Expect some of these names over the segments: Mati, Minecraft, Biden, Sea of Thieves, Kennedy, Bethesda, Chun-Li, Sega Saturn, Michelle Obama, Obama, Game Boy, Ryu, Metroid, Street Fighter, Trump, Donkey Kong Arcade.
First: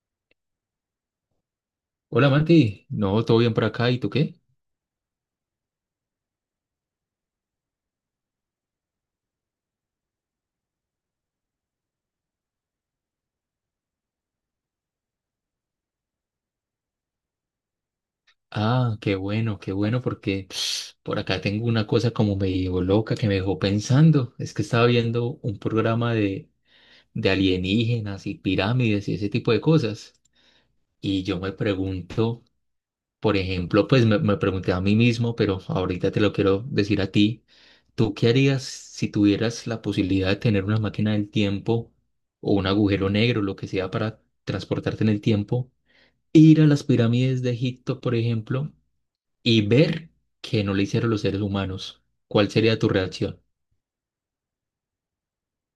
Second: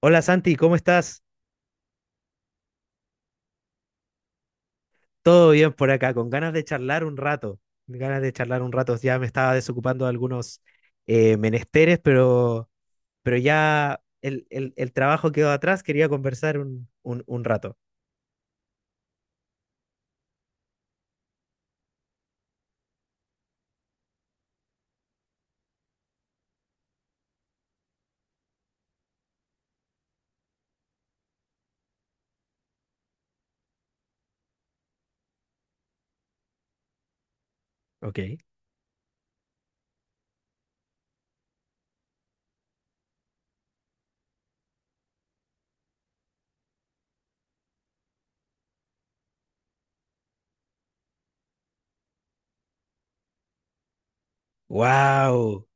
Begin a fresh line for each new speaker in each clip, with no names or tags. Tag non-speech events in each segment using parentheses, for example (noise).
Hola Santi, ¿cómo estás?
Hola Mati, no, todo bien por acá, ¿y tú qué?
Todo bien por acá, con ganas de charlar un rato. Ganas de charlar un rato, ya me estaba desocupando de algunos menesteres, pero ya el trabajo quedó atrás, quería conversar un rato.
Ah, qué bueno, porque (sniffs) por acá tengo una cosa como medio loca que me dejó pensando. Es que estaba viendo un programa de alienígenas y pirámides y ese tipo de cosas. Y yo me pregunto, por ejemplo, pues me pregunté a mí mismo, pero ahorita te lo quiero decir a ti. ¿Tú
Ok.
qué harías si tuvieras la posibilidad de tener una máquina del tiempo o un agujero negro, lo que sea, para transportarte en el tiempo? Ir a las pirámides de Egipto, por ejemplo, y ver que no le hicieron los seres humanos, ¿cuál sería tu reacción?
¡Wow!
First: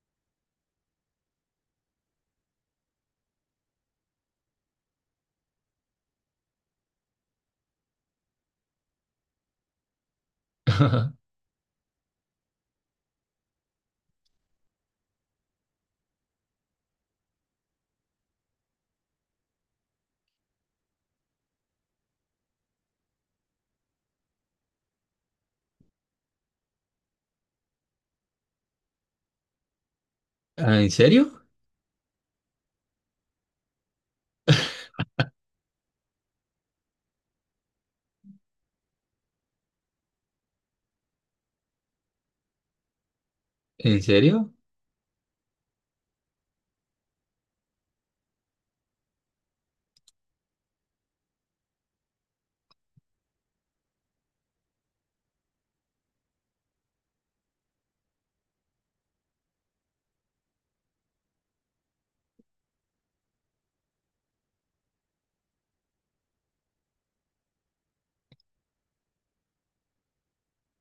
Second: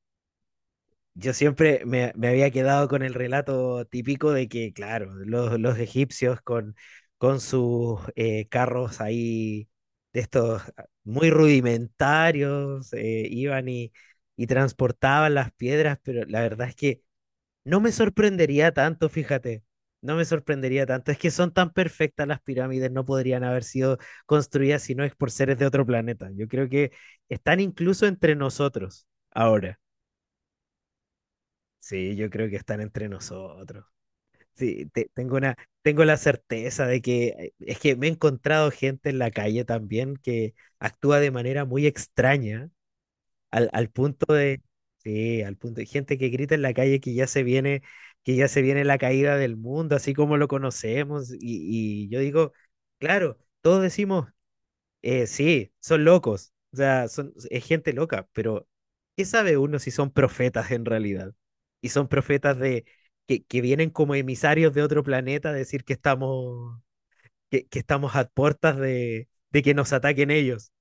Yo siempre me había quedado con el relato típico de que, claro, los egipcios con sus carros ahí de estos muy
(laughs)
rudimentarios, iban y transportaban las piedras, pero la verdad es que no me sorprendería tanto, fíjate, no me sorprendería tanto. Es que son tan perfectas las pirámides, no podrían haber sido construidas si no es por seres de otro planeta. Yo creo que están incluso entre nosotros ahora.
Ah, ¿en serio?
Sí, yo creo que están entre nosotros. Sí, tengo una, tengo la certeza de que es que me he encontrado gente en la calle también que actúa de manera muy extraña, al
¿En
punto
serio?
de, sí, al punto de gente que grita en la calle que ya se viene, que ya se viene la caída del mundo, así como lo conocemos. Y yo digo, claro, todos decimos, sí, son locos. O sea, son, es gente loca, pero ¿qué sabe uno si son profetas en realidad? Y son profetas de que vienen como emisarios de otro planeta a decir que estamos, que estamos a puertas de que nos ataquen ellos.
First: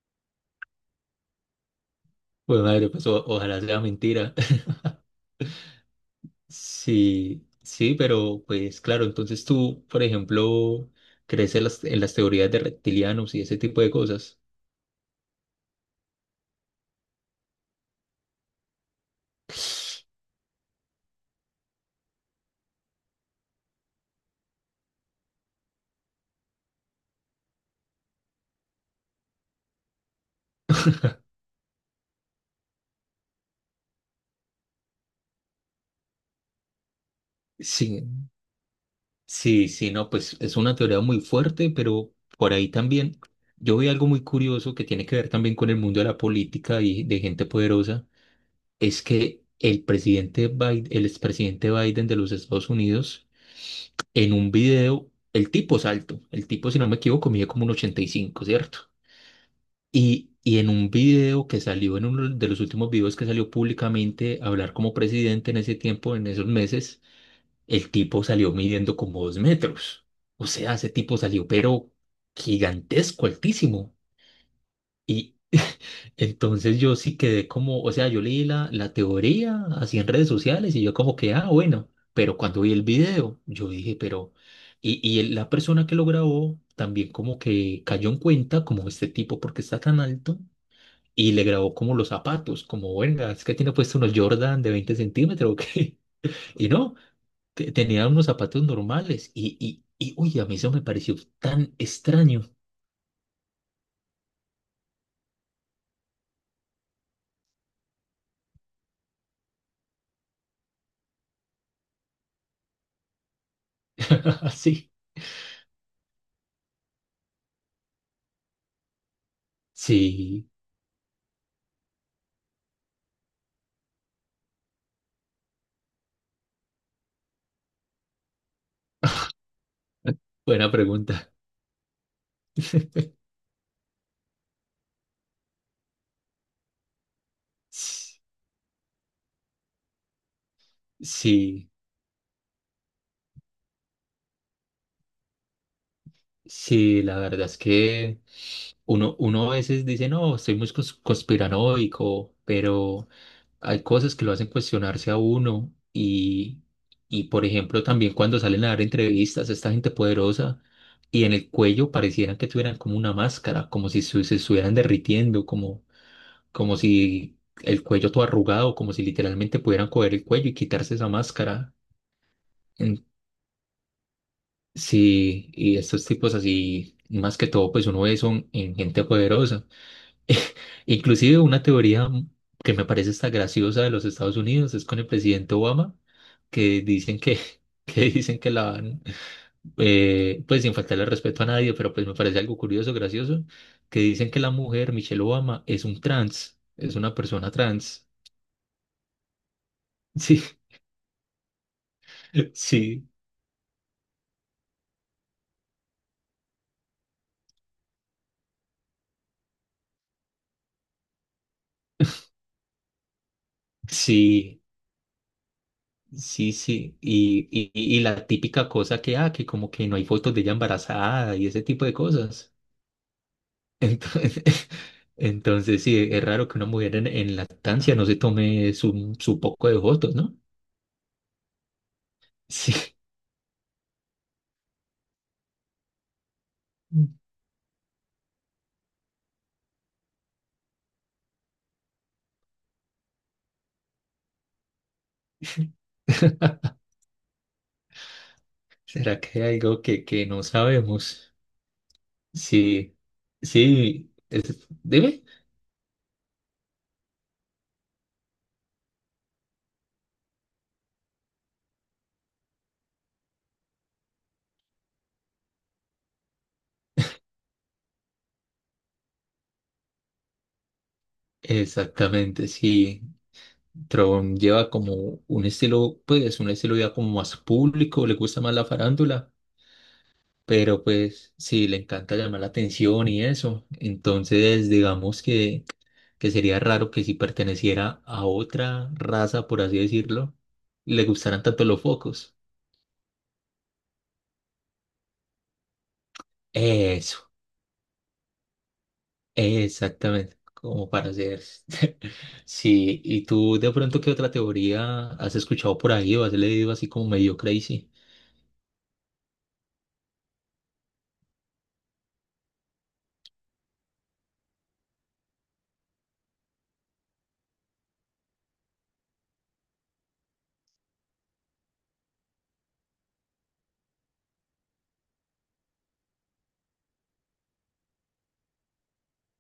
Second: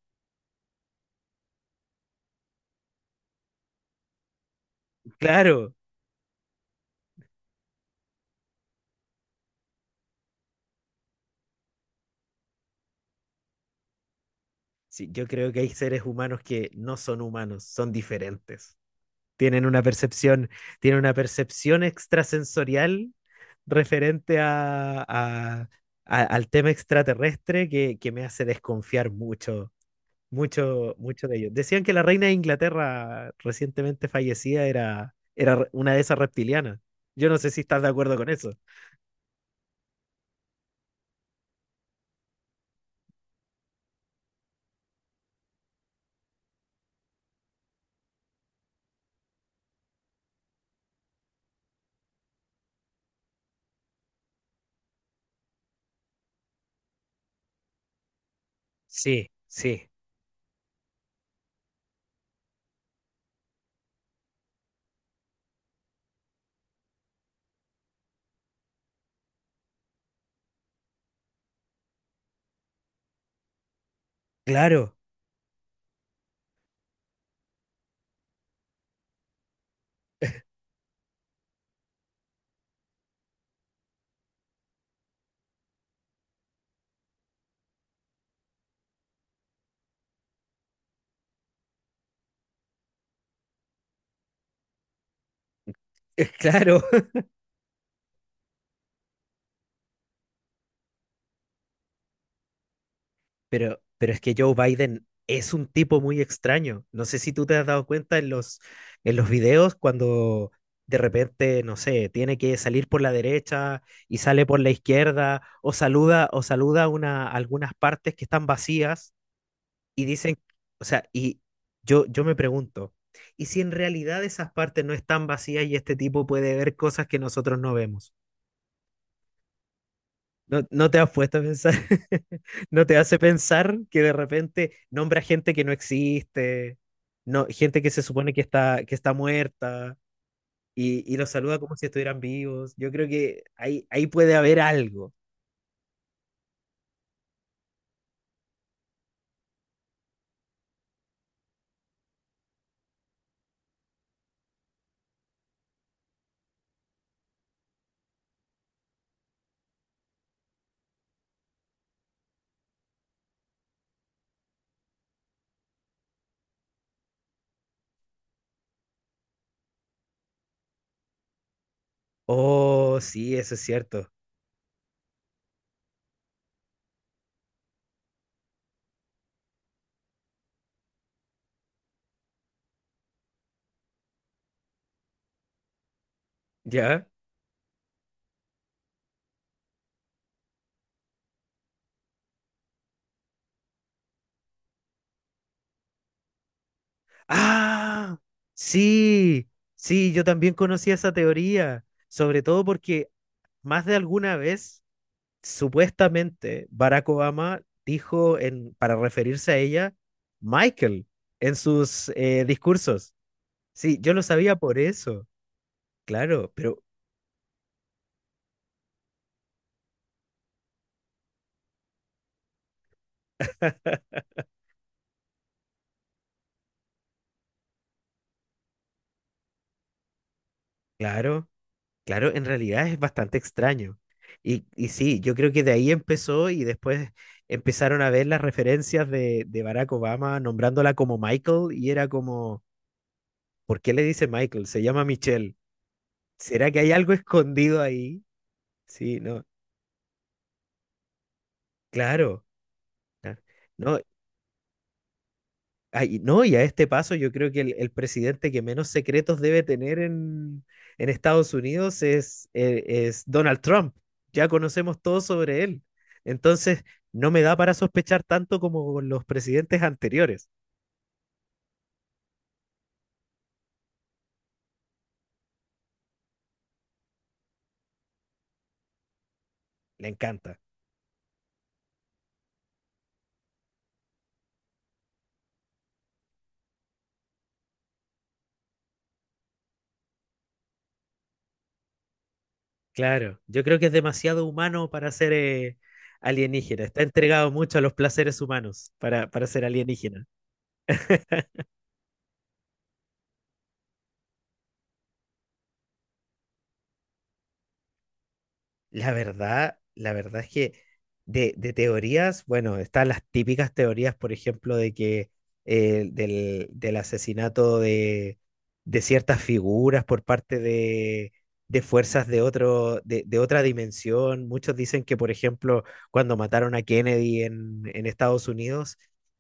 Pues madre, pues ojalá sea mentira. (laughs)
Claro,
Sí, sí, pero pues claro, entonces tú, por ejemplo, crees en las teorías de reptilianos y ese tipo de cosas.
sí, yo creo que hay seres humanos que no son humanos, son diferentes. Tienen una percepción, tienen una percepción extrasensorial referente a, al tema extraterrestre que me hace desconfiar mucho, mucho, mucho de ellos. Decían que la reina de Inglaterra recientemente fallecida era, era una de esas reptilianas. Yo no sé si estás de
Sí,
acuerdo con eso.
sí, sí, no, pues es una teoría muy fuerte, pero por ahí también yo vi algo muy curioso que tiene que ver también con el mundo de la política y de gente poderosa. Es que el presidente Biden, el expresidente Biden de los Estados Unidos, en un video, el tipo es alto, el tipo, si no me equivoco, mide como un 1,85, ¿cierto?
Sí, sí,
Y en un video que salió, en uno de los últimos videos que salió públicamente a hablar como presidente en ese tiempo, en esos meses, el tipo salió midiendo como 2 metros. O sea, ese tipo salió, pero gigantesco, altísimo.
claro,
Y entonces yo sí quedé como, o sea, yo leí la teoría así en redes sociales y yo como que, ah, bueno, pero cuando vi el video, yo dije, pero, y la persona que lo grabó también como que cayó en cuenta como este tipo, porque está tan alto, y le grabó como los zapatos, como, venga, es que tiene puesto unos Jordan de 20 centímetros, ¿o qué?
(laughs)
(laughs) Y
claro.
no, tenía unos zapatos normales y, uy, a mí eso me pareció tan extraño.
Pero es que Joe Biden es un tipo muy extraño. No sé si tú te has dado cuenta en los videos cuando de repente, no sé, tiene que salir por la derecha y sale
(laughs)
por la
Sí,
izquierda o saluda una, algunas partes que están vacías y dicen,
sí,
o sea, y yo me pregunto, ¿y si en realidad esas partes no están vacías y este tipo puede ver cosas que nosotros no vemos? No,
buena
no te has
pregunta.
puesto a pensar, (laughs)
(laughs)
no te hace pensar que de repente nombra gente que no existe, no, gente que se
S-
supone que está muerta y los saluda
Sí,
como si estuvieran vivos. Yo creo que ahí, ahí puede haber algo.
sí, la verdad es que uno a veces dice, no, soy muy conspiranoico, pero hay cosas que lo hacen cuestionarse a uno. Y, y, por ejemplo, también cuando salen a dar entrevistas, esta gente poderosa y en el cuello parecieran que tuvieran como una máscara, como si se estuvieran derritiendo, como como si el cuello todo arrugado, como si literalmente pudieran coger el cuello y quitarse esa máscara.
Oh,
En-
sí, eso es cierto.
sí, y estos tipos así, más que todo, pues uno ve son en gente poderosa. (laughs) Inclusive una teoría que me parece esta graciosa de los Estados Unidos es con el presidente Obama, que
¿Ya?
dicen que, (laughs) que dicen que la van, pues sin faltarle respeto a nadie, pero pues me parece algo curioso, gracioso, que dicen que la mujer, Michelle Obama, es un trans, es una persona trans.
Ah, sí, sí, yo
(laughs)
también
Sí,
conocía esa teoría, sobre todo
sí,
porque más de alguna vez supuestamente Barack Obama dijo en, para referirse a ella, Michael, en sus discursos. Sí, yo lo sabía
sí,
por eso, claro,
sí,
pero
sí. Y la típica cosa que, ah, que como que no hay fotos de ella embarazada y ese tipo de cosas. Entonces, (laughs) entonces sí, es raro que una mujer en lactancia no se tome su, su poco de fotos, ¿no?
claro, claro, en
Sí.
realidad es bastante extraño. Y sí, yo creo que de ahí empezó y después empezaron a ver las referencias de Barack Obama nombrándola como Michael y era como, ¿por qué le dice Michael? Se llama Michelle. ¿Será que
(laughs)
hay algo (laughs) escondido ahí? Sí,
¿Será que
no,
hay algo que no sabemos?
claro.
Sí,
Claro. No,
sí, dime.
ay, no, y a este paso yo creo que el presidente que menos secretos debe tener en Estados Unidos es Donald Trump. Ya conocemos todo sobre él. Entonces, no me da para sospechar tanto como con los presidentes anteriores.
Exactamente, sí. Tron lleva como un estilo, pues un estilo ya como más público, le gusta más la farándula,
Le encanta.
pero pues sí, le encanta llamar la atención y eso. Entonces, digamos que sería raro que si perteneciera a otra raza, por así decirlo, le gustaran tanto los focos.
Claro, yo creo que es demasiado humano para ser alienígena. Está
Eso,
entregado mucho a los placeres humanos para ser alienígena.
exactamente, como para hacer. (laughs) Sí, ¿y tú de pronto qué otra teoría has escuchado por ahí o has leído así como medio crazy?
La verdad es que de teorías, bueno, están las típicas teorías, por ejemplo, de que del, del asesinato de ciertas figuras por parte de fuerzas de otro, de otra dimensión. Muchos dicen que, por ejemplo, cuando mataron a Kennedy en Estados Unidos,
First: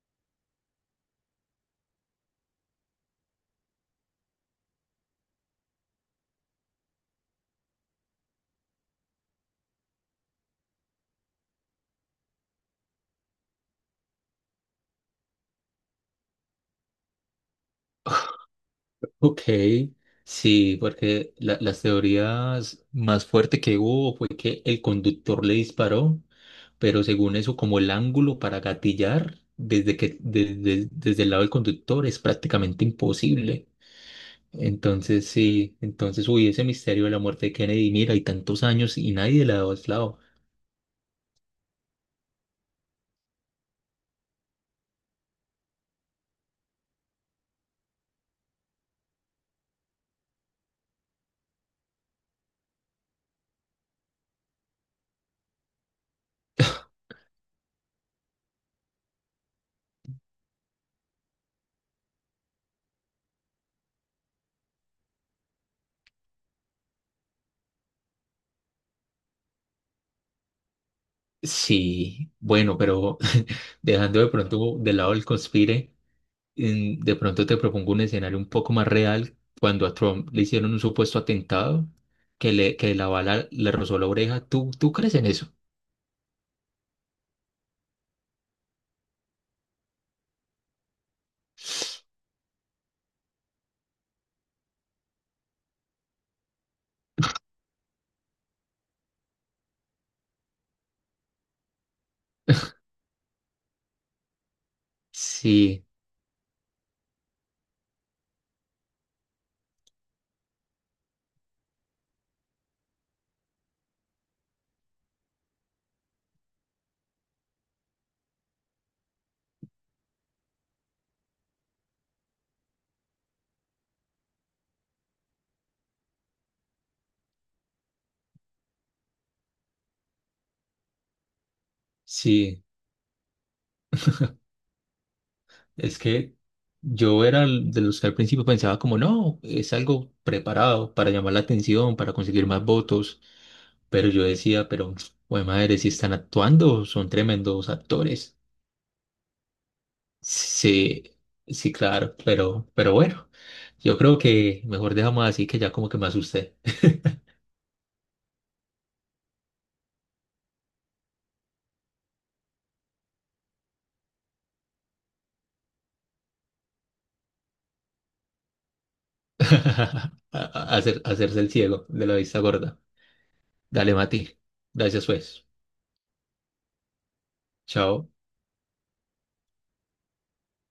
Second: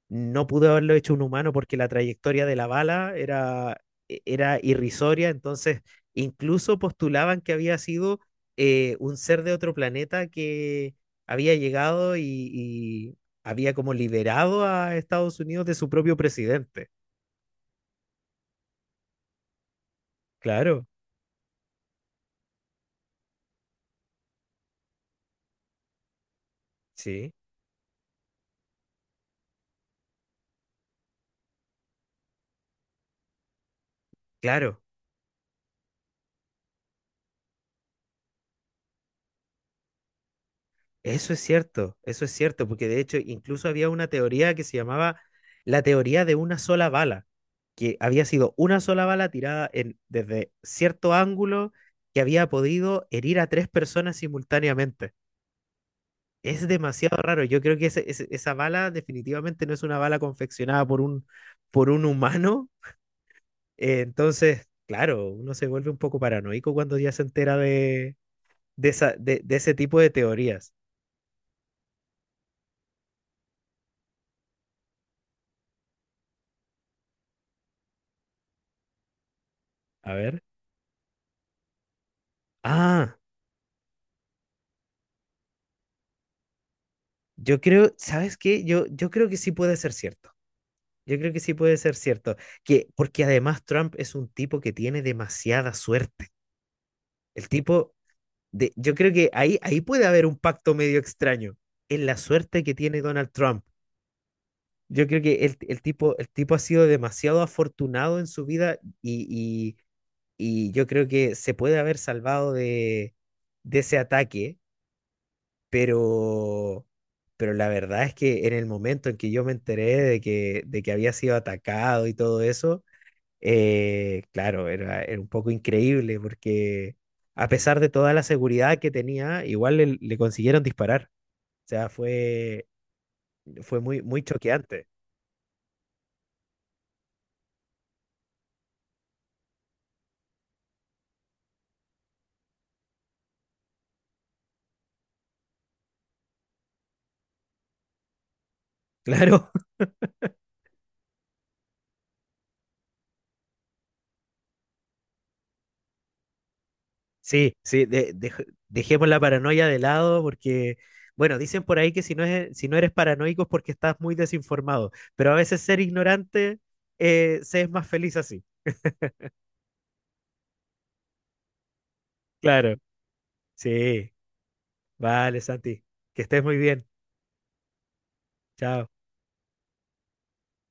no pudo haberlo hecho un humano porque la trayectoria de la bala era, era irrisoria, entonces incluso postulaban que había sido un ser de otro planeta que había llegado y había como liberado a Estados Unidos de su propio presidente.
Ok, sí,
Claro,
porque las teorías más fuerte que hubo fue que el conductor le disparó, pero
sí,
según eso, como el ángulo para gatillar desde que desde el lado del conductor es prácticamente imposible.
claro.
Entonces, sí, entonces, uy, ese misterio de la muerte de Kennedy, mira, hay tantos años y nadie le ha dado lado.
Eso es cierto, porque de hecho incluso había una teoría que se llamaba la teoría de una sola bala, que había sido una sola bala tirada en, desde cierto ángulo que había podido herir a tres personas simultáneamente. Es demasiado raro. Yo creo que esa bala definitivamente no es una bala confeccionada por un humano. Entonces, claro, uno se vuelve un poco paranoico cuando ya se entera de, de ese tipo de teorías.
Sí, bueno, pero (laughs) dejando de pronto de lado el conspire. De pronto te propongo un escenario un poco más real cuando a
A
Trump
ver.
le hicieron un supuesto atentado que le que la
Ah,
bala le rozó la oreja. ¿Tú, tú crees en eso?
yo creo, ¿sabes qué? Yo creo que sí puede ser cierto. Yo creo que sí puede ser cierto. Que, porque además Trump es un tipo que tiene demasiada suerte. El tipo de, yo creo que ahí, ahí puede haber un pacto medio extraño en la suerte que tiene Donald Trump. Yo creo que
Sí,
el tipo ha sido demasiado afortunado en su vida y yo creo que se puede haber salvado de ese ataque, pero, pero la verdad es que en el momento en que yo me enteré de que había sido atacado y todo eso, claro, era, era un poco increíble porque a pesar de toda la seguridad que tenía, igual le, le consiguieron disparar. O sea,
sí.
fue, fue muy, muy choqueante.
Es que yo era de los que al principio pensaba como no, es algo preparado para llamar la atención, para conseguir más votos. Pero yo decía, pero, (tsk) bueno, madre, si están actuando, son tremendos actores.
(laughs) Claro.
Sí, sí, claro, pero bueno, yo creo que mejor dejamos así que ya como que me asusté.
Sí, sí, dejemos la paranoia de lado porque, bueno, dicen por ahí que si no es, si no eres paranoico es porque estás muy desinformado, pero a veces ser ignorante se es más feliz así.
(laughs) Hacer, hacerse el ciego de la vista
Claro.
gorda. Dale,
Sí,
Mati. Gracias,
vale,
pues.
Santi, que estés muy bien.
Chao.
Chao.